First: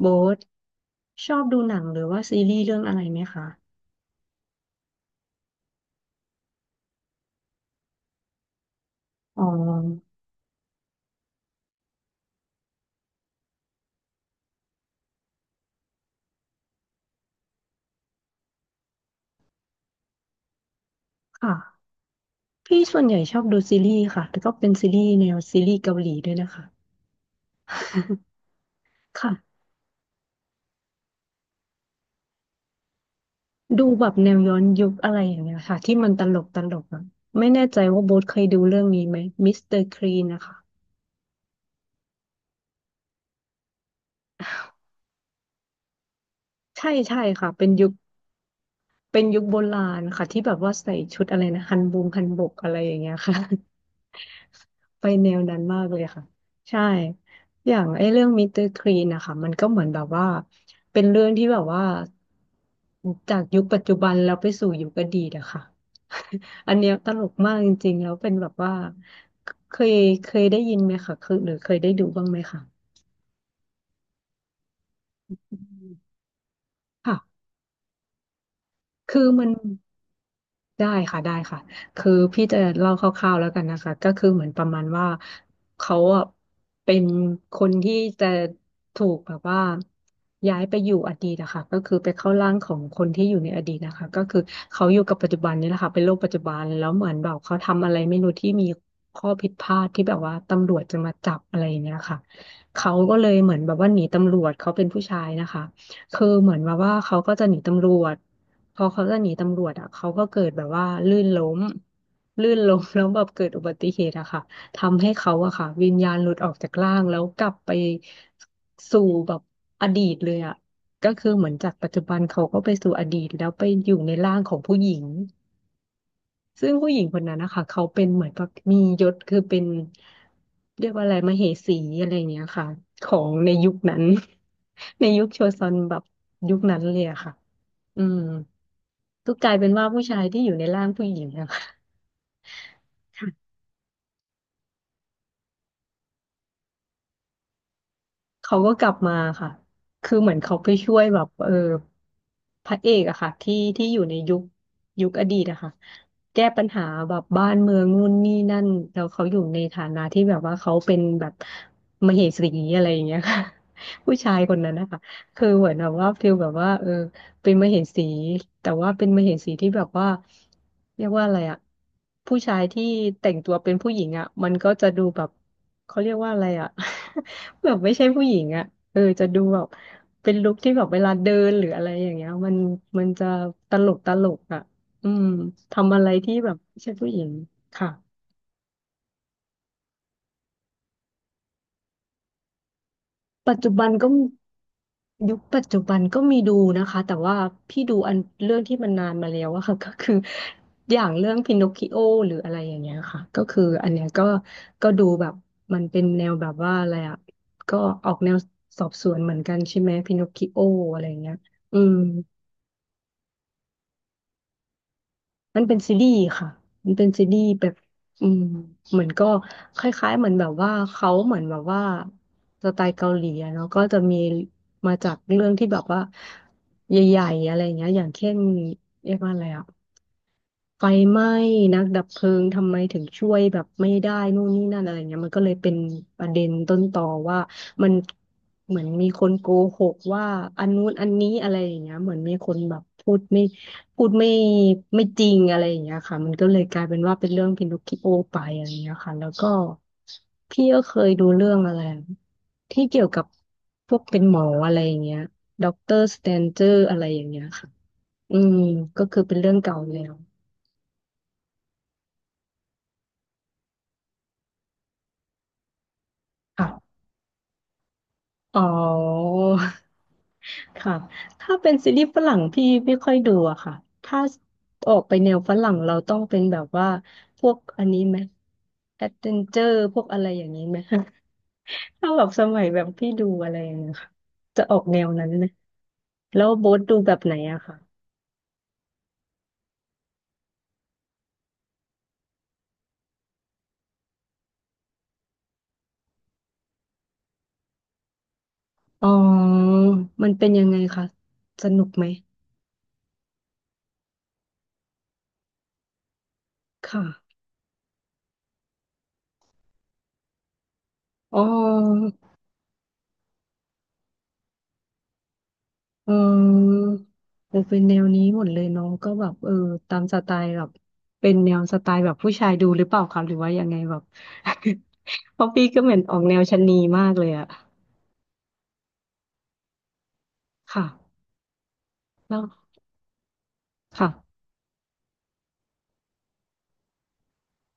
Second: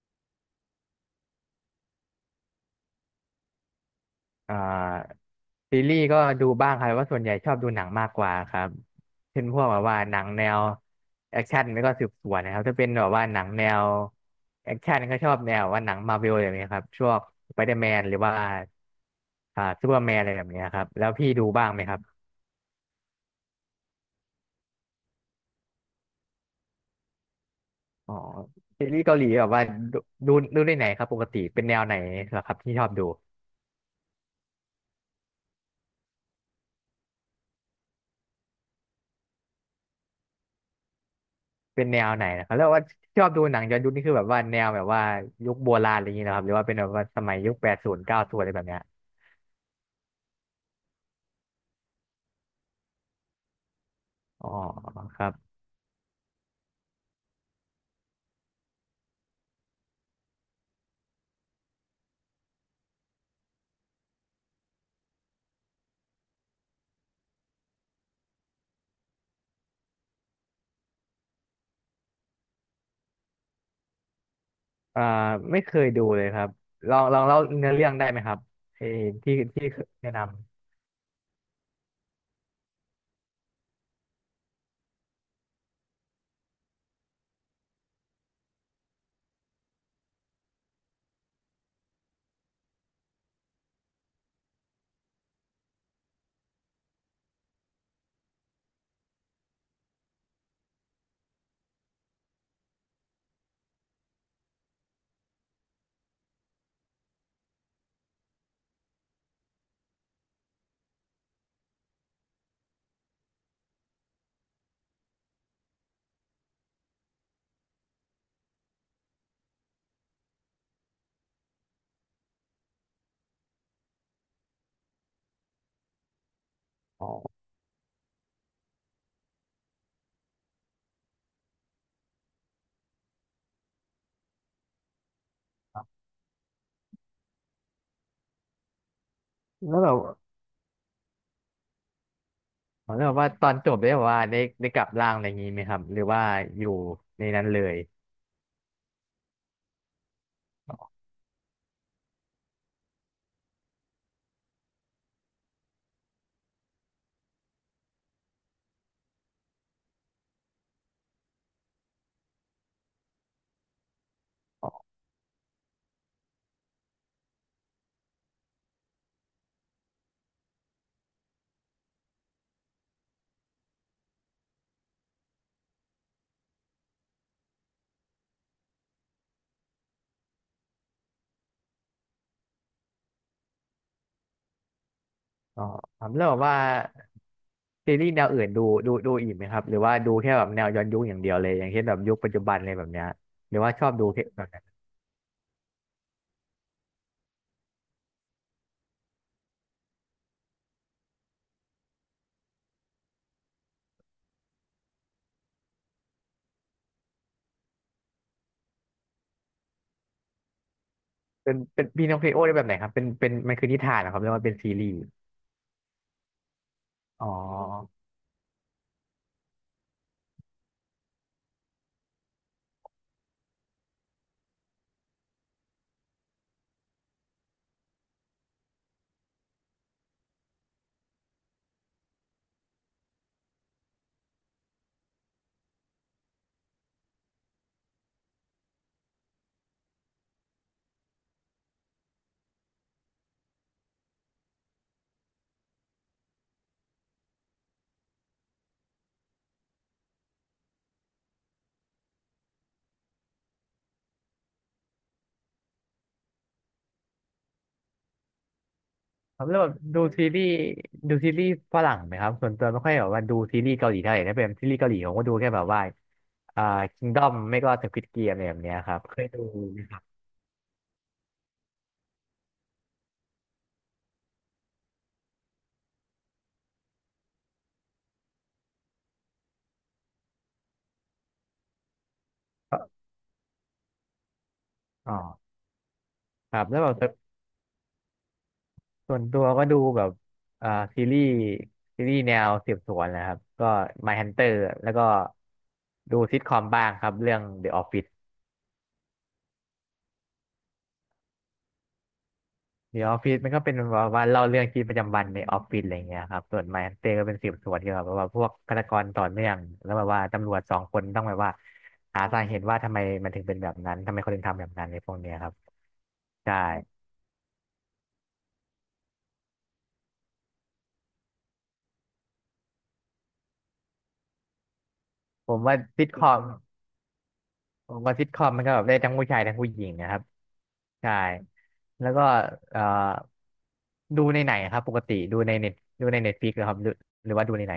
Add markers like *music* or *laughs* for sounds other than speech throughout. โบ๊ทชอบดูหนังหรือว่าซีรีส์เรื่องอะไรไหมคะอ่าซีรีส์ก็ดูบ้างครับแต่ว่าส่วนใหญ่ชอบดูหนังมากกว่าครับอ๋เช่นพวกแบบว่าอหนังแนวแอคชั่นแล้วก็สืบสวนนะครับถ้าเป็นแบบว่าหนังแนวแอคชั่นก็ชอบแนวว่าหนังมาร์เวลอย่างเงี้ยครับช่วงสไปเดอร์แมนหรือว่าซูเปอร์แมนอะไรแบบเนี้ยครับแล้วพี่ดูค่ะ บ้างไหมครับพี่ส่วนใหญ่ชอบดูซีรีส์ค่ะแล่ก็เป็นซีรีส์แนวซีรีส์เกาหลีด้วยนะคะ อ๋อ *laughs* ซีรีส์เกาหลีค่ะ แบบว่าดูดูได้ไหนครับปกติเป็นแนวไหนเหรอครับที่ชอบดู ดูแบบแนวย้อนยุคอะไรอย่างเงี้ยค่ะที่มันตลกตลกอะไม่แน่ใจว่าโบ๊ทเคยดูเรื่องนี้ไหมมิสเตอร์คลีนนะคะเป็นแนวไหนนะครับแล้วว่าชอบดูหนังย้อนยุคนี่คือแบบว่าแนวแบบว่ายุคโบราณอะไรอย่างเงี้ยนะครับหรือว่าเป็นแบใช่บว่าใช่สมัยค่ะ ยุคเป็แปนดยุคศูนย์เก้าศูนย์อะไรแบบเนี้ยเป็นยุคโบราณค่ะที่แบบว่าใส่ชุดอะไรนะฮันบงฮันบกอะไรอย่างเงี้ยค่ะ อ๋อไปครัแนวบนั้นมากเลยค่ะใช่อย่างไอ้เรื่องมิสเตอร์คลีนนะคะมันก็เหมือนแบบว่าเป็นเรื่องที่แบบว่าจากยุคปัจจุบันแล้วไปสู่ยุคอดีตอะค่ะ *laughs* อันเนี้ยตลกมากจริงๆแล้วเป็นแบบว่าเคยเคยได้ยินไหมคะคือหรือเคยได้ดูบ้างไหมคะอ่าอืไม่เคยดูมเลยครับลองเล่าค่ะเนื้อเรื่องได้ไหมครับเออคือที่มัน ที่แนะนได้ค่ะได้ค่ะคือพี่จะเล่าคร่าวๆแล้วกันนะคะก็คือเหมือนประมาณว่าเขาอะเป็นคนที่จะถูกแบบว่าย้ายไปอยู่อดีตนะคะก็คือไปเข้าร่างของคนที่อยู่ในอดีตนะคะก็คือเขาอยู่กับปัจจุบันนี่แหละค่ะเป็นโลกปัจจุบันแล้วเหมือนแบบเขาทำอะไรไม่รู้ที่มีข้อผิดพลาดที่แบบว่าตำรวจจะมาจับอะไรอย่างเงี้ยค่ะเขาก็เลยเหมือนแบบว่าหนีตำรวจเขาเป็นผู้ชายนะคะคือเหมือนแบบว่าเขาก็จะหนีตำรวจ พอเขาจะหนีตำรวจอ่ะเขาก็เกิดแบบว่าลื่นล้มลื่นล้ม *laughs* แล้วแบบเกิดอุบัติเหตุอะค่ะทำให้เขาอะค่ะวิญญาณหลุดออกจากร่างแล้วกลับไปสู่แบบอดีตเลยอะก็คือเหมือนจากปัจจุบันเขาก็ไปสู่อดีตแล้วไปอยู่ในร่างของผู้หญิงซึ่งผู้หำญิงอ๋อคนนั้นนะคะเขาเป็นเหมือนแบบมียศคือเป็นเรียกว่าอะไรมเหสีอะไรอย่างเงี้ยค่ะของในยุคนั้น *laughs* ในยุคโชซอนครัแบบบยุคนั้นเลยอะค่ะ อืมก็กลายเป็นแล้วว่าผู้แบบชายที่อยู่ในร่างผู้หญิงอะ *laughs* แล้วแบบว่าตอค่ะนจบได้แบบว่าได้กลับร่างอะไรอย่างงี้ไหมครับหรือว่าอยู่ในนั้นเลยเขาก็กลับมาค่ะคือเหมือนเขาไปช่วยแบบเออพระเอกอะค่ะที่ที่อยู่ในยุคยุคอดีตอะค่ะแก้ปัญหาแบบบ้านเมืองนู่นนี่นั่นแล้วเขาอยู่ในฐานะที่แบบว่าเขาเป็นแบบมเหสีอะไรอย่างเงี้ยค่ะ *laughs* ผู้ชายคนอ๋นั้นนะอคะคือเหมือนแบบว่าฟิลแบบว่าเออ เป็นมเหสีแต่ว่าเป็นมเหสีที่แบบว่าเรียกว่าอะไรอะผู้ชายที่แต่งตัวเป็นผู้หญิงอะมันก็จะดูแบบเขาเรียกว่าอะไรอะ *laughs* แบบไม่ใช่ผู้หญิงอะเออจะดูแบบเป็นลุคที่แบบเวลาเดินหรืออะไรอย่างเงี้ยมันมันจะตลกตลกอะอืมอ๋อทำคอะรัไรบแล้วที่แบบแบว่าบไม่ใช่ผู้หญิงค่ะ ซีรีส์แนวอื่นดูอีกไหมครับหรือว่าดูแค่แบบแนวย้อนยุคอย่างเดียวเลยอย่างเช่นแบบยุคปัจจุบันอะไรแบบเนี้ยหปัรืจอจุว่าชบันอบดูก็แค่แบบ ยุคปัจจุบันก็มีดูนะคะแต่ว่าพี่ดูอันเรื่องที่มันนานมาแล้วอะค่ะ *laughs* ก็คืออย่างเรื่องพินอคคิโอหรืออะไรอย่างเงี้ยค่ะก็คืออันเนี้ยก็ก็ดูแบบมันเป็นแนวแบบว่าอะไรอะก็ออกแนวสอบสวนเหมือนกันใช่ไหมพินอคคิโออะไรอย่างเงี้ยเป็นอืเป็นม พีนองคลิโอได้แบบไหนครับเป็นมันคือนิทานนะครับเรียกว่าเป็นซีรีส์มันเป็นซีรีส์ค่ะ มันเป็นซีอ๋รีส์แบบออืมเหมือนก็คล้ายๆเหมือนแบบว่าเขาเหมือนแบบว่าสไตล์เกาหลีอะเนาะก็จะมีมาจากเรื่องที่แบบว่าใหญ่ๆอะไรอย่างเงี้ยอย่างเช่นเรียกว่าอะไรอะ ไฟไหม้ นักดับเพลิงทำไมถึงช่วยแบบไม่ได้นู่นนี่นั่นอะไรเงี้ยมันก็เลยเป็นประเด็นต้นต่อว่ามันเหมือนมีคนโกหกว่าอันนู้นอันนี้อะไรอย่างเงี้ยเหมือนมีคนแบบพูดไม่พูดไม่ไม่จริงอะไรอย่างเงี้ยค่ะมันก็เลยกลายเป็นว่าเป็นเรื่องพินอคคิโอไปอะไรอย่างเงี้ยค่ะแล้วก็พี่ก็เคยดูเรื่องอะไรที่เกี่ยวกับพวกเป็นหมออะไรอย่างเงี้ยด็อกเตอร์สแตนเจอร์อะไรอย่างเงี้ยค่ะอืมก็คือเป็นครับเรื่อแล้งวแบบเก่าแล้วดูซีรีส์ฝรั่งไหมครับส่วนตัวไม่ค่อยแบบว่าดูซีรีส์เกาหลีเท่าไหร่ถ้าเป็นซีรีส์เกาหลีผมก็ดูแค่แบบว่าอ่าค่ะ คิงดอมไม่ก็สควิดเกมอะไรแบอ๋อ บเนี้ยครับเคยดูนะครับ *laughs* ค่ะถ้าเป็นซีรีส์ฝรั่งพี่ไม่ค่อยดูอะค่ะถ้าออกไปแนวฝรั่งเราต้องเป็นแบบว่าพวกอันนี้ไหมแอดเวนเจอร์พวกอะไรอย่างนี้ไหม *laughs* ถ้าแบบสมัยแบบพี่ดูอะไรอย่างเงี้ยค่ะจะออกแนวอ๋อนั้นไหมแล้วครับโบ๊แล้ทวดูแบแบบบไหนอะค่ะ ส่วนตัวก็ดูแบบอ่าซีรีส์ซีรีส์แนวสืบสวนนะครับก็ My Hunter แล้วก็ดูซิทคอมบ้างครับเรื่อง The Office อ๋อ มันเป็นยังไงคะ สนุกไหมเดี๋ยวออฟฟิศมันก็เป็นแบบว่าเล่าเรื่องชีวิตประจำวันในออฟฟิศอะไรเงี้ยครับส่วนไมคฮันเตอร์ก็เป็น่ะสืบสวนเกี่ยวกับแบบว่าพวกฆาตกรต่อเนื่องแล้วแบบว่าตำรวจสองคนต้องแบอ๋บอ ว่าหาสาเหตุว่าทำไมมันถึงเป็นแบบนั้นทำไมคนถึงทำแบบนั้นในพวกเนี้ยครับเอใช่อเออเป็นแนวนี้หมดเลยเน้องก็แบบเออตามสไตล์แบบเป็นแนวสไตล์แบบผู้ชายดูหรือเปล่าครับหรือว่ายังไงแบบ *laughs* เพราะผมพี่ว่าก็เหมือนซิทออคกอแนมวชะนีมากเลยอะผมว่าซิทคอมมันก็แบบได้ทั้งผู้ชายทั้งผู้หญิงนะครับใช่ค่ะแล้วก็แล้วเอ่อค่ะดูในไหนครับปกติดูในเน็ตฟลิกซ์ครับหรือว่าดูในไหน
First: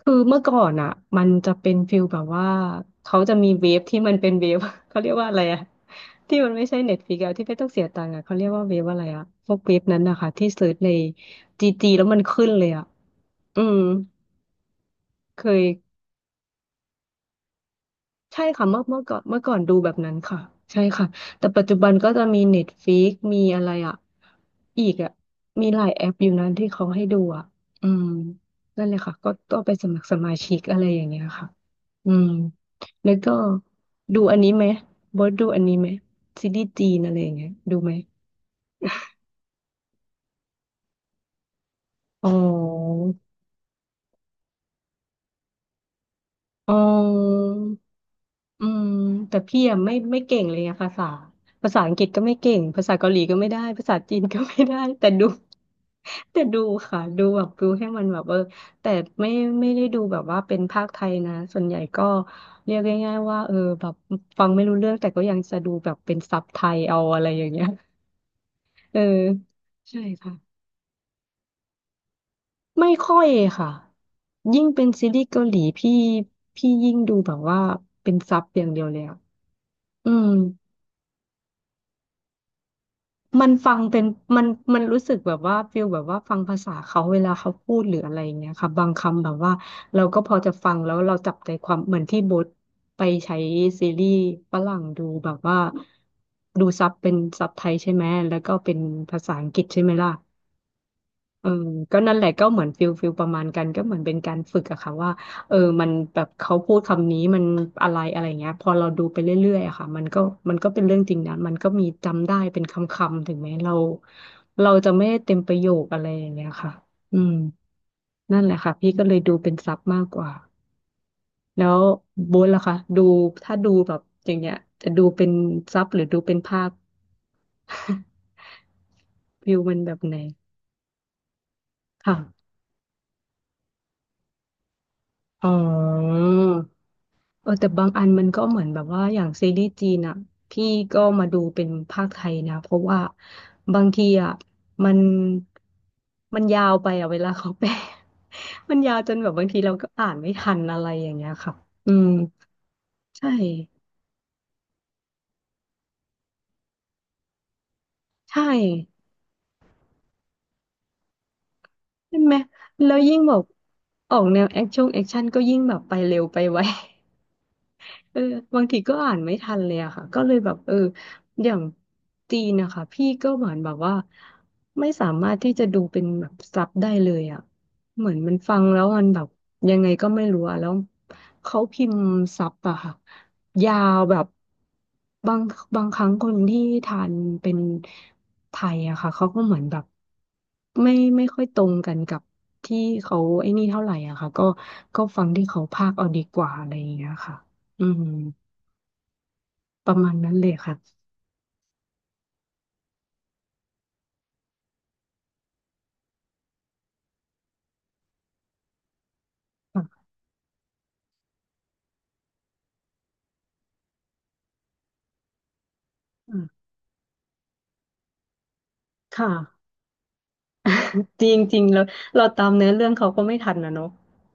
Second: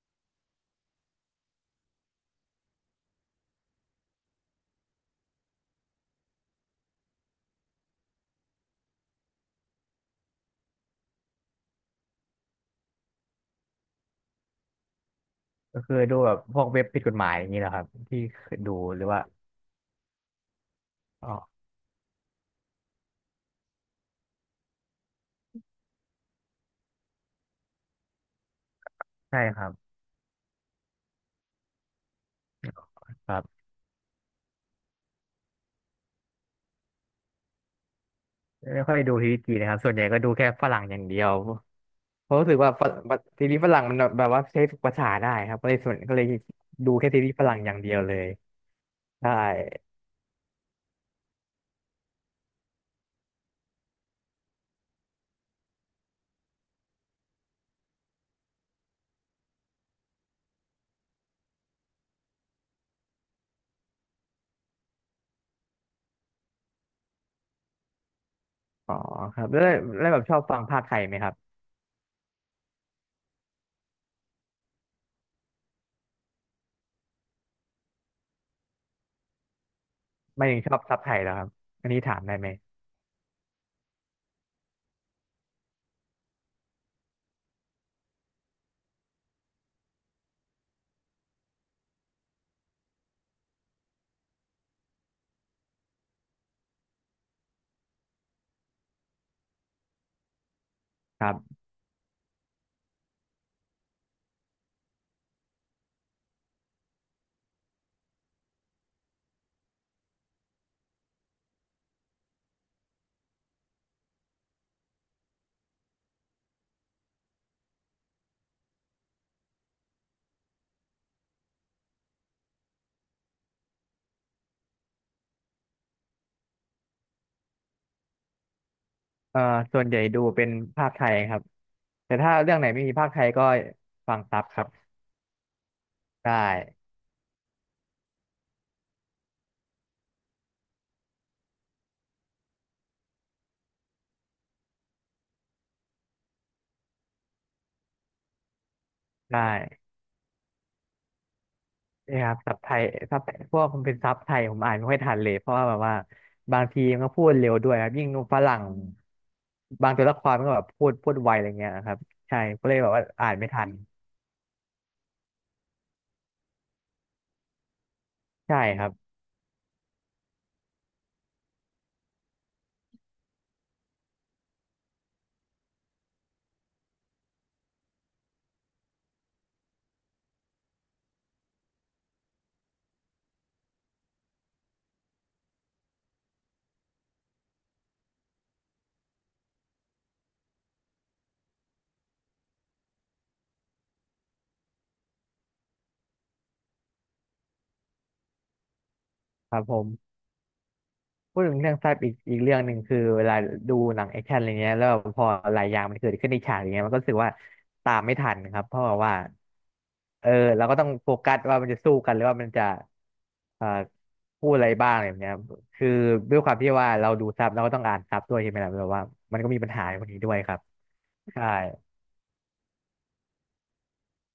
คือเมื่อก่อนอะมันจะเป็นฟิลแบบว่าเขาจะมีเว็บที่มันเป็นเว็บ *laughs* เขาเรียกว่าอะไรอะ *laughs* ที่มันไม่ใช่เน็ตฟลิกซ์อะที่ไม่ต้องเสียตังค์อะเขาเรียกว่าเวฟอะไรอะพวกเวฟนั้นนะคะที่เสิร์ชในจีจีแล้วมันขึ้นเลยอะอืมเคก็คืย อดูแบบพวกเว็บผิดกฎหมายอย่างนี้เหรอครับที่ใช่ค่ะดูเมื่อหเมื่รืออก่อนว่าเมื่อก่อนดูแบบนั้นค่ะใช่ค่ะอ๋อ แต่ปัจจุบันก็จะมีเน็ตฟิกมีอะไรอ่ะอีกอ่ะมีหลายแอปอยู่นั้นที่เขาให้ดูอ่ะอืมนั่นเลยค่ะก็ใช่ต้คองรัไปบสมัครสมาชิกอะไรอย่างเงี้ยค่ะอืมแล้วคก็รับดูอันนี้ไหมบอสดูอันนี้ไหมซีรีส์จีนอะไรอย่างเงี้ยดูไหมไม่ค่อยดูทีวีจีนนะครับส่วนใหญ่ก็ดูแค่ฝรั่งอย่างเดียวอ๋เพอราะรู้สึกว่าฝรั่งทีวีฝรั่งมันแบบว่าใช้ฝึกภาษาได้ครับก็เลยส่วนก็เลยอ๋อ ดูแค่ทีวีฝรั่งอย่างเดียวเลยอืมใช่แต่พี่อะไม่เก่งเลยอะภาษาภาษาอังกฤษก็ไม่เก่งภาษาเกาหลีก็ไม่ได้ภาษาจีนก็ไม่ได้แต่ดู *laughs* แต่ดูค่ะดูแบบดูให้มันแบบแต่ไม่ไม่ได้ดูแบบว่าเป็นภาคไทยนะส่วนใหญ่ก็เรียกง่ายๆว่าแบบฟังไม่รู้เรื่องแต่ก็ยังจะดูแบบเป็นซับไทยเอาอะไรอย่างเงี้ยอ๋อเออครับแล้วใช่แล้วแบบค่ะชอบฟังภาคไทยไหมครับไม่ค่อยค่ะยิ่งเป็นซีรีส์เกาหลีพี่ยิ่งดูแบบว่าเป็นซับอย่างเดียวเลยอะอืม ไม่ถึงชอบซับไทยแล้วครับอันนี้ถามได้ไหมมันฟังเป็นมันรู้สึกแบบว่าฟีลแบบว่าฟังภาษาเขาเวลาเขาพูดหรืออะไรอย่างเงี้ยค่ะบางคำแบบว่าเราก็พอจะฟังแล้วเราจับใจความเหมือนที่โบทไปใช้ซีรีส์ฝรั่งดูแบบว่าดูซับเป็นซับไทยใช่ไหมแล้วก็เป็นภาษาอังกฤษใช่ไหมล่ะ ครัเออบก็นั่นแหละก็เหมือนฟิลประมาณกันก็เหมือนเป็นการฝึกอะค่ะว่ามันแบบเขาพูดคำนี้มันอะไรอะไรเงี้ยพอเราดูไปเรื่อยๆอะค่ะมันก็เป็นเรื่องจริงนะมันก็มีจำได้เป็นคำๆถึงแม้เราจะไม่ได้เต็มประโยคอะไรอย่างเงี้ยค่ะอืมนั่นแหละค่ะพี่ก็เลยดูเป็นซับมากกว่าแล้วโบนล่ะคะดูถ้าดูแบบอย่างเงี้ยจะดูเป็นซับหรือดูเป็นภาพ *laughs* เอ่อฟิลมันส่วนแบใหบญ่ไหนดูเป็นภาคไทยครับแต่ถ้าค่ะเรื่องไหนไม่มีภาคไทยก็ฟังซับครับอ๋อ ได้เออแต่บางอันมันก็เหมือนแบบว่าอย่างซีรีส์จีนอ่ะพี่ก็มาดูเป็นภาคไทยนะเพราะว่าบางทีอ่ะมันมันยาวไปอ่ะเวลาเขาแปล *laughs* มันยาวจนแบบได้ บางทีเราก็อ่านไม่ทันอะไรอย่างเงี้ยค่ะอืมนี่ครับซับไทยซับใช่พวกมันเป็นซับไทยผมอ่านไม่ค่อยทันเลยเพราะว่าแบบว่าบางทีมันก็พูดเร็วด้วยครับยิ่งฝใช่รั่งบางตัวละครมันก็แบบพูดไวอะไรเงี้ยครับใช่ไหมใช่ก็เลยแบแล้บวว่ายิ่งอ่าแบนบไม่ทันออกแนวแอคชั่นก็ยิ่งแบบไปเร็วไปไว เออใช่บางทีครับก็อ่านไม่ทันเลยอะค่ะก็เลยแบบเอออย่างจีนนะคะพี่ก็เหมือนแบบว่าไม่สามารถที่จะดูเป็นแบบซับได้เลยอะเหมือนมันฟังแล้วมันแบบยังไงก็ไม่รู้อะแล้วเขาพิมพ์ซับอะค่ะยาวแบบบางบางครั้งคนที่ทานเป็นไทยอะค่ะเขาก็เหมือนแบบไม่ค่อยตรงกันกับที่เขาไอ้นี่เท่าไหร่อะค่ะก็ฟังที่เขาพากย์เอาดีกว่าอะไรอย่างเงี้ยค่ะ อืมครับผม ประมาณนั้นเลยค่ะ พูดถึงเรื่องแฟบอีกเรื่องหนึ่งคือเวลาดูหนังแอคชั่นอะไรเงี้ยแล้วพอหลายอย่างมันเกิดขึ้นในฉากอย่างเงี้ยมันก็รู้สึกว่าตามไม่ทันครับเพราะว่าค่ะเออเราก็ต้องโฟกัสว่ามันจะสู้กันหรือว่ามันจะเอ่อพูดอะไรบ้างอะไรแบบเนี้ยคือด้วยอ่าความที่ว่าเราดูซับเราก็ต้องอ่านซับด้วยใช่ไหมล่ะแบบว่าค่ะ มันก็มีปัญหาพวกนี้ด้วยครับ *laughs* จริงใช่จริงแล้วเราตามเนื้อเรื่องเขาก็ไม่ทันนะเนาะ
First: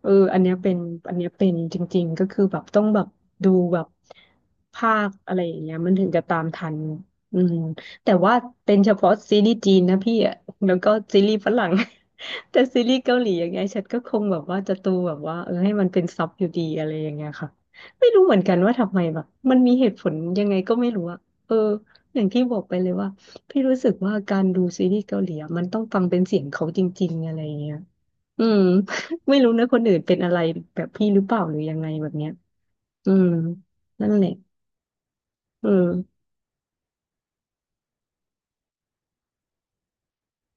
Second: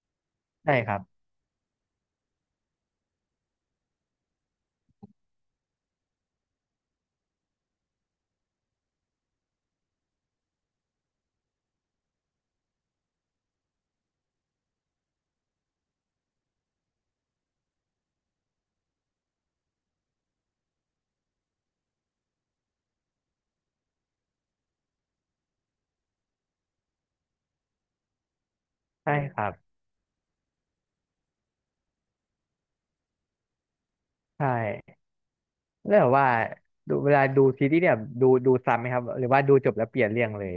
เอออันเนี้ยเป็ใช่นครับอันเนี้ยเป็นจริงๆก็คือแบบต้องแบบดูแบบภาคอะไรอย่างเงี้ยมันถึงจะตามทันอืมแต่ว่าเป็นเฉพาะซีรีส์จีนนะพี่อะแล้วก็ซีรีส์ฝรั่ง *laughs* แต่ซีรีส์เกาหลีอย่างเงี้ยฉันก็คงแบบว่าจะดูแบบว่าเออให้มันเป็นซับอยู่ดีอะไรอย่างเงี้ยค่ะไม่รู้เหมือนกันว่าทำไมแบบมันมีเหตุผลยังไงก็ไม่รู้อะเอออย่างที่บอกไปเลยว่า พี่รู้สึกว่าการดูซีรีส์เกาหลีอะมันต้องฟังเป็นเสียงเขาจริงๆอะไรเงี้ยอืม ใช่ *laughs* คไม่รัรู้บนะคนอื่นเป็นอะไรแบบพี่หรือเปล่าหรือยังไงแบบเนี้ยอืมนั่นแหละใช่เอแล้วแบบอว่าเวลาดูซีรีส์เนี่ยดูซ้ำไหมครับหรือว่าดูจบแล้วเปลี่ยนเรื่องเลย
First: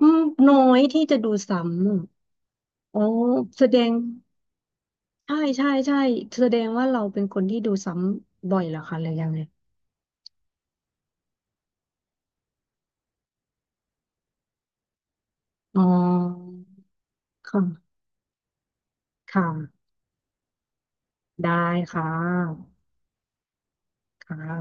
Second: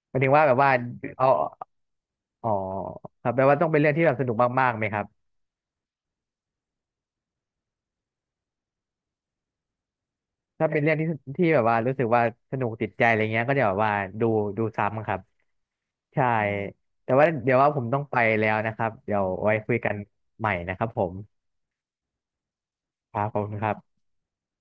อืหมามยถึงว่าน้แบอบว่ายที่จะเอา ดูซ้ำอะอ๋ออ๋อครับแปลว่าแสต้องดเป็นเรื่งองที่แบบสนุกมากๆไหมครับใช่ใช่ใช่แสดงว่าเราเป็นคนที่ดูซ้ำบ่อยเหรอคะหรือยังไงถ้าเป็นเรื่องที่แบบว่ารู้สึกว่าสนุกติดใจอะไรเงี้ยก็จะแบบว่าดูดูซ้ำครับอ๋อใช่แต่ว่าเดี๋ยวว่าผมค่ะต้องไปแล้วนะครับเดี๋ยวค่ะ ไว้คุยกันใหม่นะครับผมได้ค่ะครับขอบคุณครับค่ะ